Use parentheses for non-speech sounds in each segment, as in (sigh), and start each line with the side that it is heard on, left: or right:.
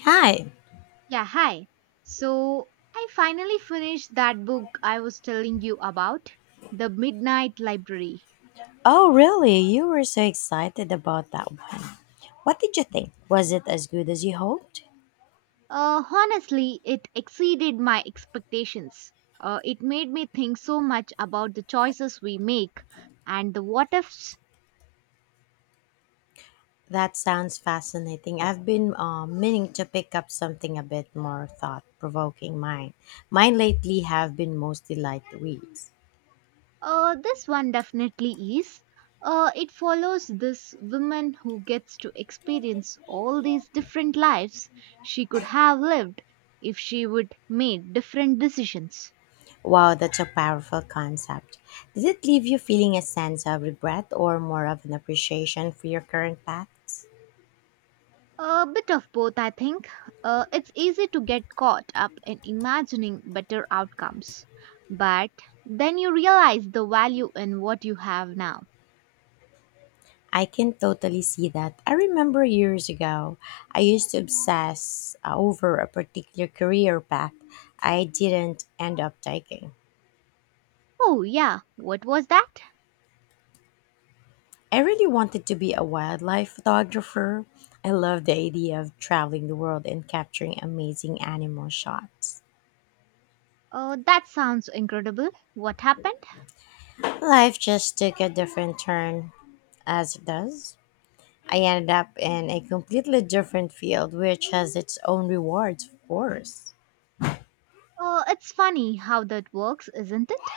left: Hi.
right: Yeah, hi. So I finally finished that book I was telling you about, The Midnight Library.
left: Oh, really? You were so excited about that one. What did you think? Was it as good as you hoped?
right: Honestly, it exceeded my expectations. It made me think so much about the choices we make and the what ifs.
left: That sounds fascinating. I've been meaning to pick up something a bit more thought provoking. Mine lately have been mostly light reads.
right: This one definitely is. It follows this woman who gets to experience all these different lives she could have lived if she would made different decisions.
left: Wow, that's a powerful concept. Did it leave you feeling a sense of regret or more of an appreciation for your current paths?
right: A bit of both, I think. It's easy to get caught up in imagining better outcomes, but then you realize the value in what you have now.
left: I can totally see that. I remember years ago, I used to obsess over a particular career path I didn't end up taking.
right: Oh, yeah, what was that?
left: I really wanted to be a wildlife photographer. I loved the idea of traveling the world and capturing amazing animal shots.
right: That sounds incredible. What happened?
left: Life just took a different turn, as it does. I ended up in a completely different field, which has its own rewards, of course.
right: It's funny how that works, isn't it?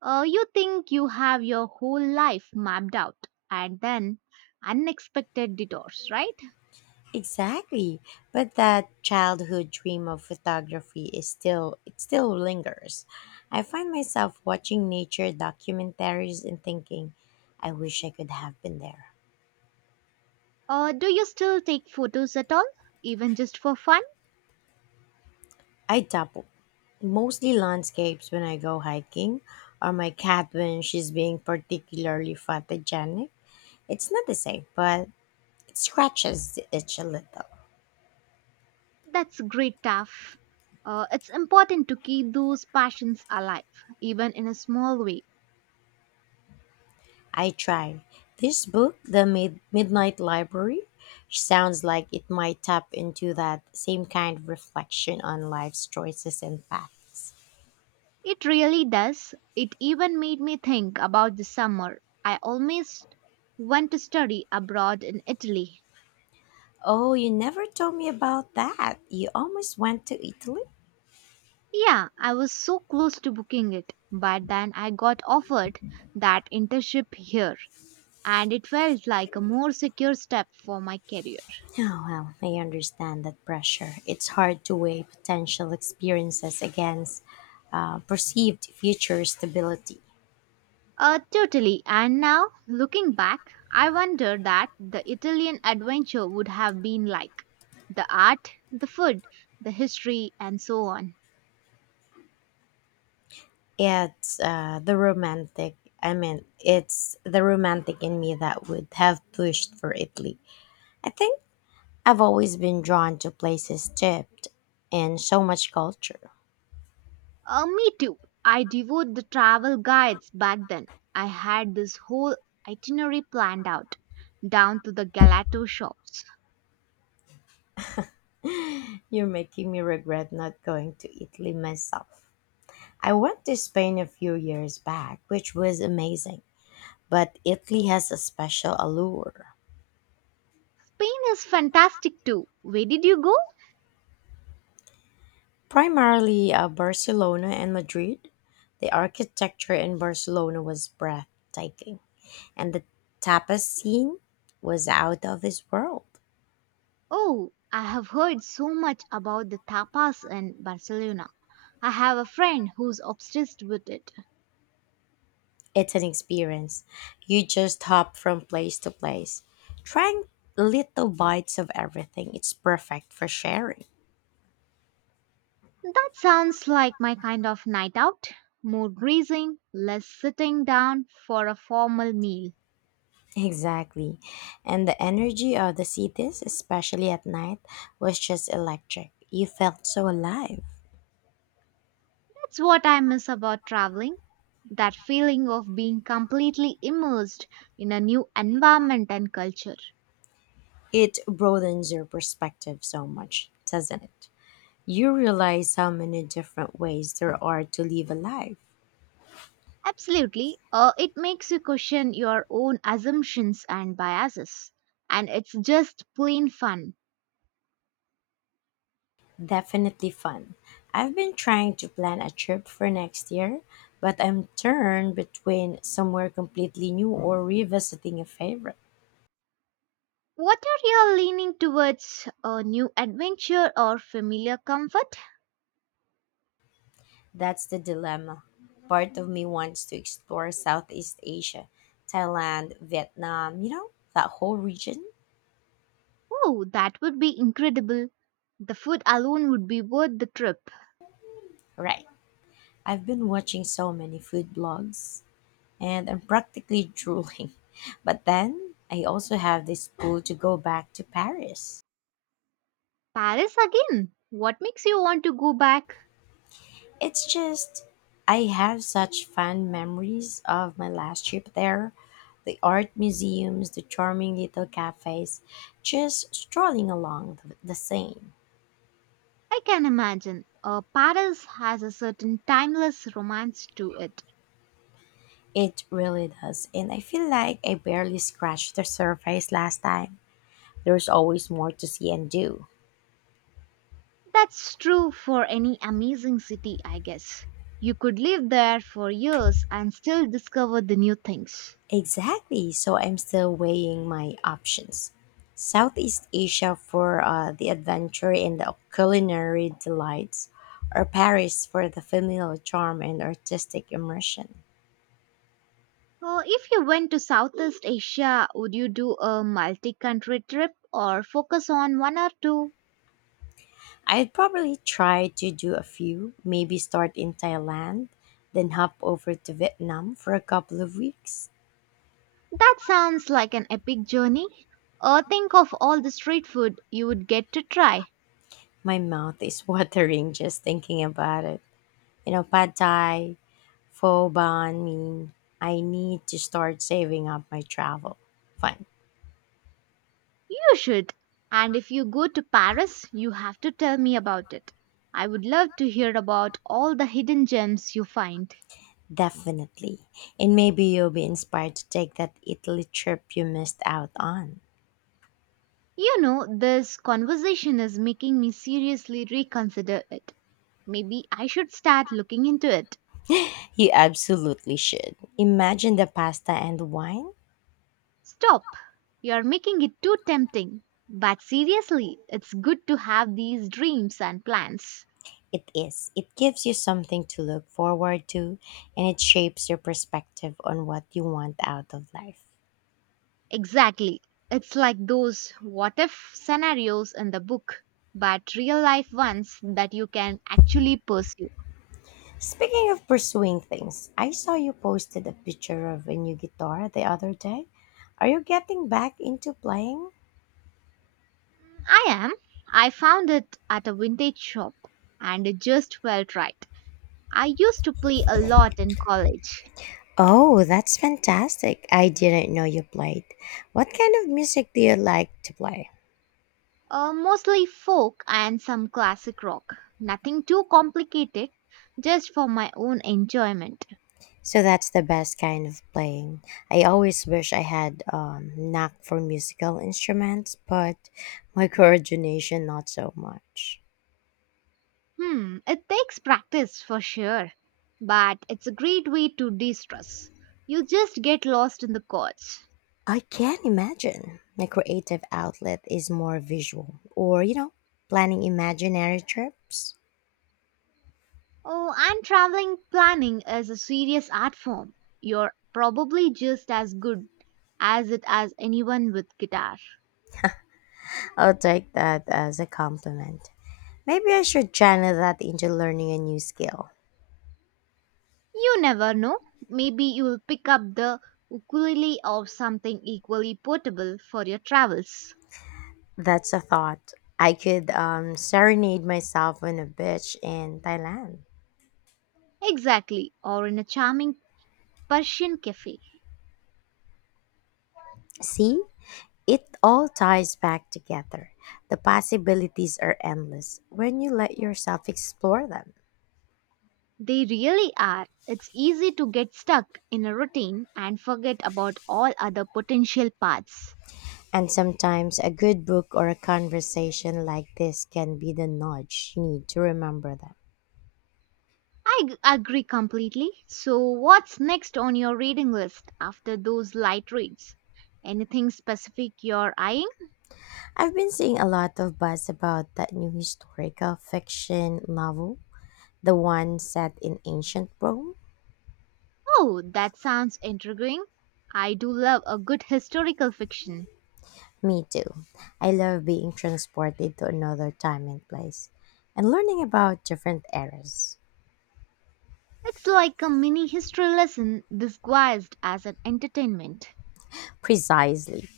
right: You think you have your whole life mapped out, and then unexpected detours, right?
left: Exactly. But that childhood dream of photography is still it still lingers. I find myself watching nature documentaries and thinking, I wish I could have been there.
right: Do you still take photos at all, even just for fun?
left: I double mostly landscapes when I go hiking or my cat when she's being particularly photogenic. It's not the same, but it scratches the itch a little.
right: That's great, Taff. It's important to keep those passions alive, even in a small way.
left: I try. This book, the Midnight Library, sounds like it might tap into that same kind of reflection on life's choices and paths.
right: It really does. It even made me think about the summer. I almost went to study abroad in Italy.
left: Oh, you never told me about that. You almost went to Italy?
right: Yeah, I was so close to booking it, but then I got offered that internship here, and it felt like a more secure step for my career.
left: Oh, well, I understand that pressure. It's hard to weigh potential experiences against perceived future stability.
right: Totally. And now, looking back, I wonder that the Italian adventure would have been like the art, the food, the history, and so on.
left: It's uh, the romantic, I mean, it's the romantic in me that would have pushed for Italy. I think I've always been drawn to places dipped in so much culture.
right: Me too. I devoured the travel guides back then. I had this whole itinerary planned out, down to the gelato shops.
left: You're making me regret not going to Italy myself. I went to Spain a few years back, which was amazing, but Italy has a special allure.
right: Spain is fantastic too. Where did you go?
left: Primarily Barcelona and Madrid. The architecture in Barcelona was breathtaking, and the tapas scene was out of this world.
right: Oh, I have heard so much about the tapas in Barcelona. I have a friend who's obsessed with it.
left: It's an experience. You just hop from place to place, trying little bites of everything. It's perfect for sharing. (laughs)
right: That sounds like my kind of night out. More grazing, less sitting down for a formal meal.
left: Exactly. And the energy of the cities, especially at night, was just electric. You felt so alive.
right: That's what I miss about traveling. That feeling of being completely immersed in a new environment and culture.
left: It broadens your perspective so much, doesn't it? You realize how many different ways there are to live a life.
right: Absolutely, it makes you question your own assumptions and biases. And it's just plain fun.
left: Definitely fun. I've been trying to plan a trip for next year, but I'm torn between somewhere completely new or revisiting a favorite.
right: What are you leaning towards? A new adventure or familiar comfort?
left: That's the dilemma. Part of me wants to explore Southeast Asia, Thailand, Vietnam, that whole region.
right: Oh, that would be incredible. The food alone would be worth the trip.
left: Right. I've been watching so many food blogs and I'm practically drooling. (laughs) But then I also have this pull to go back to Paris.
right: Paris again? What makes you want to go back?
left: It's just, I have such fond memories of my last trip there. The art museums, the charming little cafes, just strolling along the Seine.
right: I can imagine. Paris has a certain timeless romance to it.
left: It really does, and I feel like I barely scratched the surface last time. There's always more to see and do.
right: That's true for any amazing city, I guess. You could live there for years and still discover the new things.
left: Exactly. So I'm still weighing my options. Southeast Asia for the adventure and the culinary delights, or Paris for the familial charm and artistic immersion.
right: If you went to Southeast Asia, would you do a multi country trip or focus on one or two?
left: I'd probably try to do a few, maybe start in Thailand, then hop over to Vietnam for a couple of weeks.
right: That sounds like an epic journey. Think of all the street food you would get to try.
left: My mouth is (laughs) watering just thinking about it. Pad thai, for ban mean, I need to start saving up my travel fund.
right: You should. And if you go to Paris, you have to tell me about it. I would love to hear about all the hidden gems you find.
left: Definitely. And maybe you'll be inspired to take that Italy trip you missed out on.
right: You know, this conversation is making me seriously reconsider it. Maybe I should start looking into it.
left: You absolutely should. Imagine the pasta and wine.
right: Stop. You're making it too tempting. But seriously, it's good to have these dreams and plans.
left: It is. It gives you something to look forward to and it shapes your perspective on what you want out of life.
right: Exactly. It's like those what if scenarios in the book, but real life ones that you can actually pursue.
left: Speaking of pursuing things, I saw you posted a picture of a new guitar the other day. Are you getting back into playing?
right: I am. I found it at a vintage shop and it just felt right. I used to play a lot in college,
left: Oh, that's fantastic. I didn't know you played. What kind of music do you like to play?
right: mostly folk and some classic rock. Nothing too complicated, just for my own enjoyment.
left: So that's the best kind of playing. I always wish I had knack for musical instruments, but my (laughs) coordination not so much.
right: Hmm, it takes practice for sure, but it's a great way to de stress. You just get lost in the chords.
left: I can imagine. My creative outlet is more visual or, planning imaginary trips.
right: Oh, and traveling planning is a serious art form. You're probably just as good as it as anyone with guitar.
left: I'll take that as a compliment. Maybe I should channel that into learning a new skill.
right: You never know. Maybe you'll pick up the ukulele or something equally portable for your travels.
left: That's a thought. I could serenade myself on a beach in Thailand.
right: Exactly, or in a charming Persian cafe.
left: See? It all ties back together. The possibilities are endless when you let yourself explore them.
right: They really are. It's easy to get stuck in a routine and forget about all other potential paths.
left: And sometimes a good book or a conversation like this can be the nudge you need to remember them.
right: Agree completely. So, what's next on your reading list after those light reads? Anything specific you're eyeing?
left: I've been seeing a lot of buzz about that new historical fiction novel, the one set in ancient Rome.
right: Oh, that sounds intriguing. I do love a good historical fiction.
left: Me too. I love being transported to another time and place and learning about different eras.
right: It's like a mini history lesson disguised as an entertainment.
left: Precisely.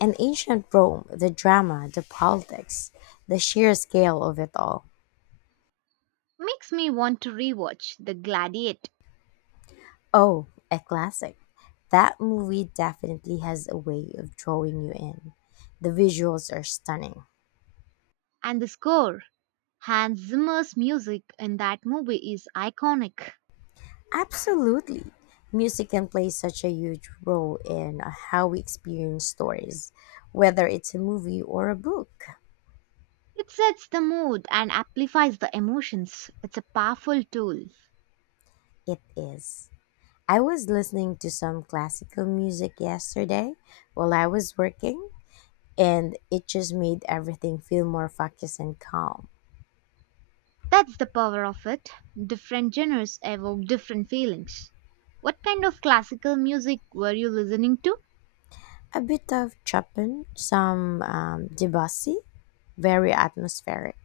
left: And ancient Rome, the drama, the politics, the sheer scale of it all.
right: Makes me want to rewatch The Gladiator
left: Oh, a classic. That movie definitely has a way of drawing you in. The visuals are stunning.
right: and The Score. Hans Zimmer's music in that movie is iconic.
left: Absolutely. Music can play such a huge role in how we experience stories, whether it's a movie or a book.
right: It sets the mood and amplifies the emotions. It's a powerful tool.
left: It is. I was listening to some classical music yesterday while I was working, and it just made everything feel more focused and calm.
right: That's the power of it. Different genres evoke different feelings. What kind of classical music were you listening to?
left: A bit of Chopin, some Debussy, very atmospheric.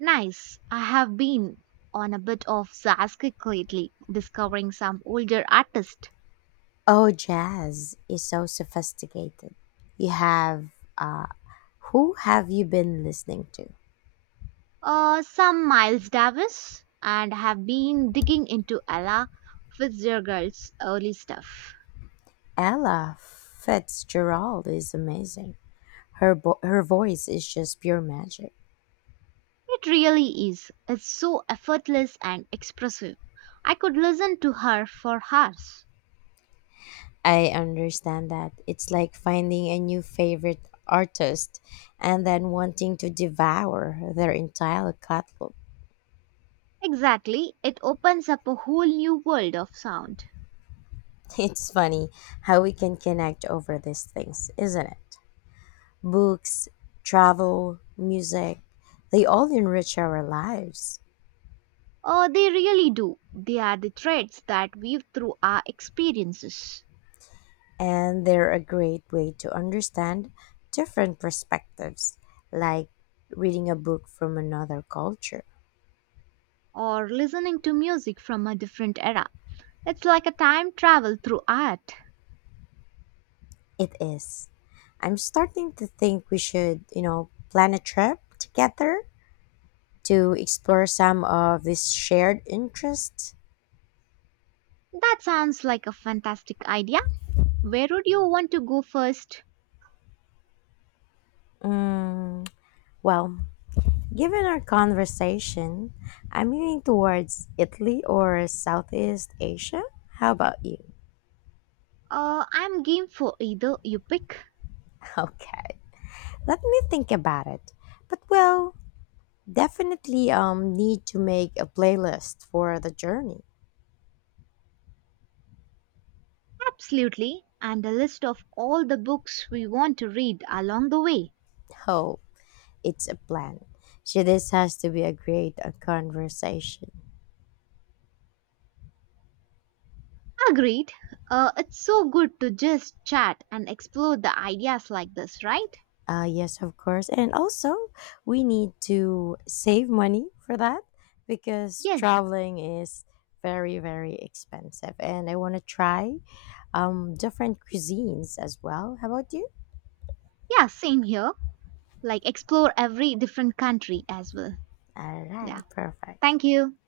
right: Nice. I have been on a bit of Zaskic lately, discovering some older artists.
left: Oh, jazz is so sophisticated. You have, uh, who have you been listening to?
right: Some Miles Davis, and have been digging into Ella Fitzgerald's early stuff.
left: Ella Fitzgerald is amazing. Her voice is just pure magic.
right: It really is. It's so effortless and expressive. I could listen to her for hours.
left: I understand that it's like finding a new favorite artist and then wanting to devour their entire catalog.
right: Exactly. It opens up a whole new world of sound.
left: It's funny how we can connect over these things, isn't it? Books, travel, music, they all enrich our lives.
right: Oh, they really do. They are the threads that weave through our experiences.
left: And they're a great way to understand different perspectives, like reading a book from another culture.
right: Or listening to music from a different era. It's like a time travel through art.
left: It is. I'm starting to think we should, plan a trip together to explore some of these shared interests.
right: That sounds like a fantastic idea. Where would you want to go first?
left: Mm, well, given our conversation, I'm leaning towards Italy or Southeast Asia. How about you?
right: I'm game for either you pick.
left: (laughs) Okay. Let me think about it. But well, definitely need to make a playlist for the journey.
right: Absolutely, and a list of all the books we want to read along the way.
left: Oh, it's a plan. So this has to be a great conversation.
right: Agreed. It's so good to just chat and explore the ideas like this, right?
left: Yes, of course. And also, we need to save money for that because
right: Yes.
left: traveling is very, very expensive. And I want to try different cuisines as well. How about you?
right: Yeah, same here. Like explore every different country as well.
left: All
right: Yeah.
left: right, perfect.
right: Thank you.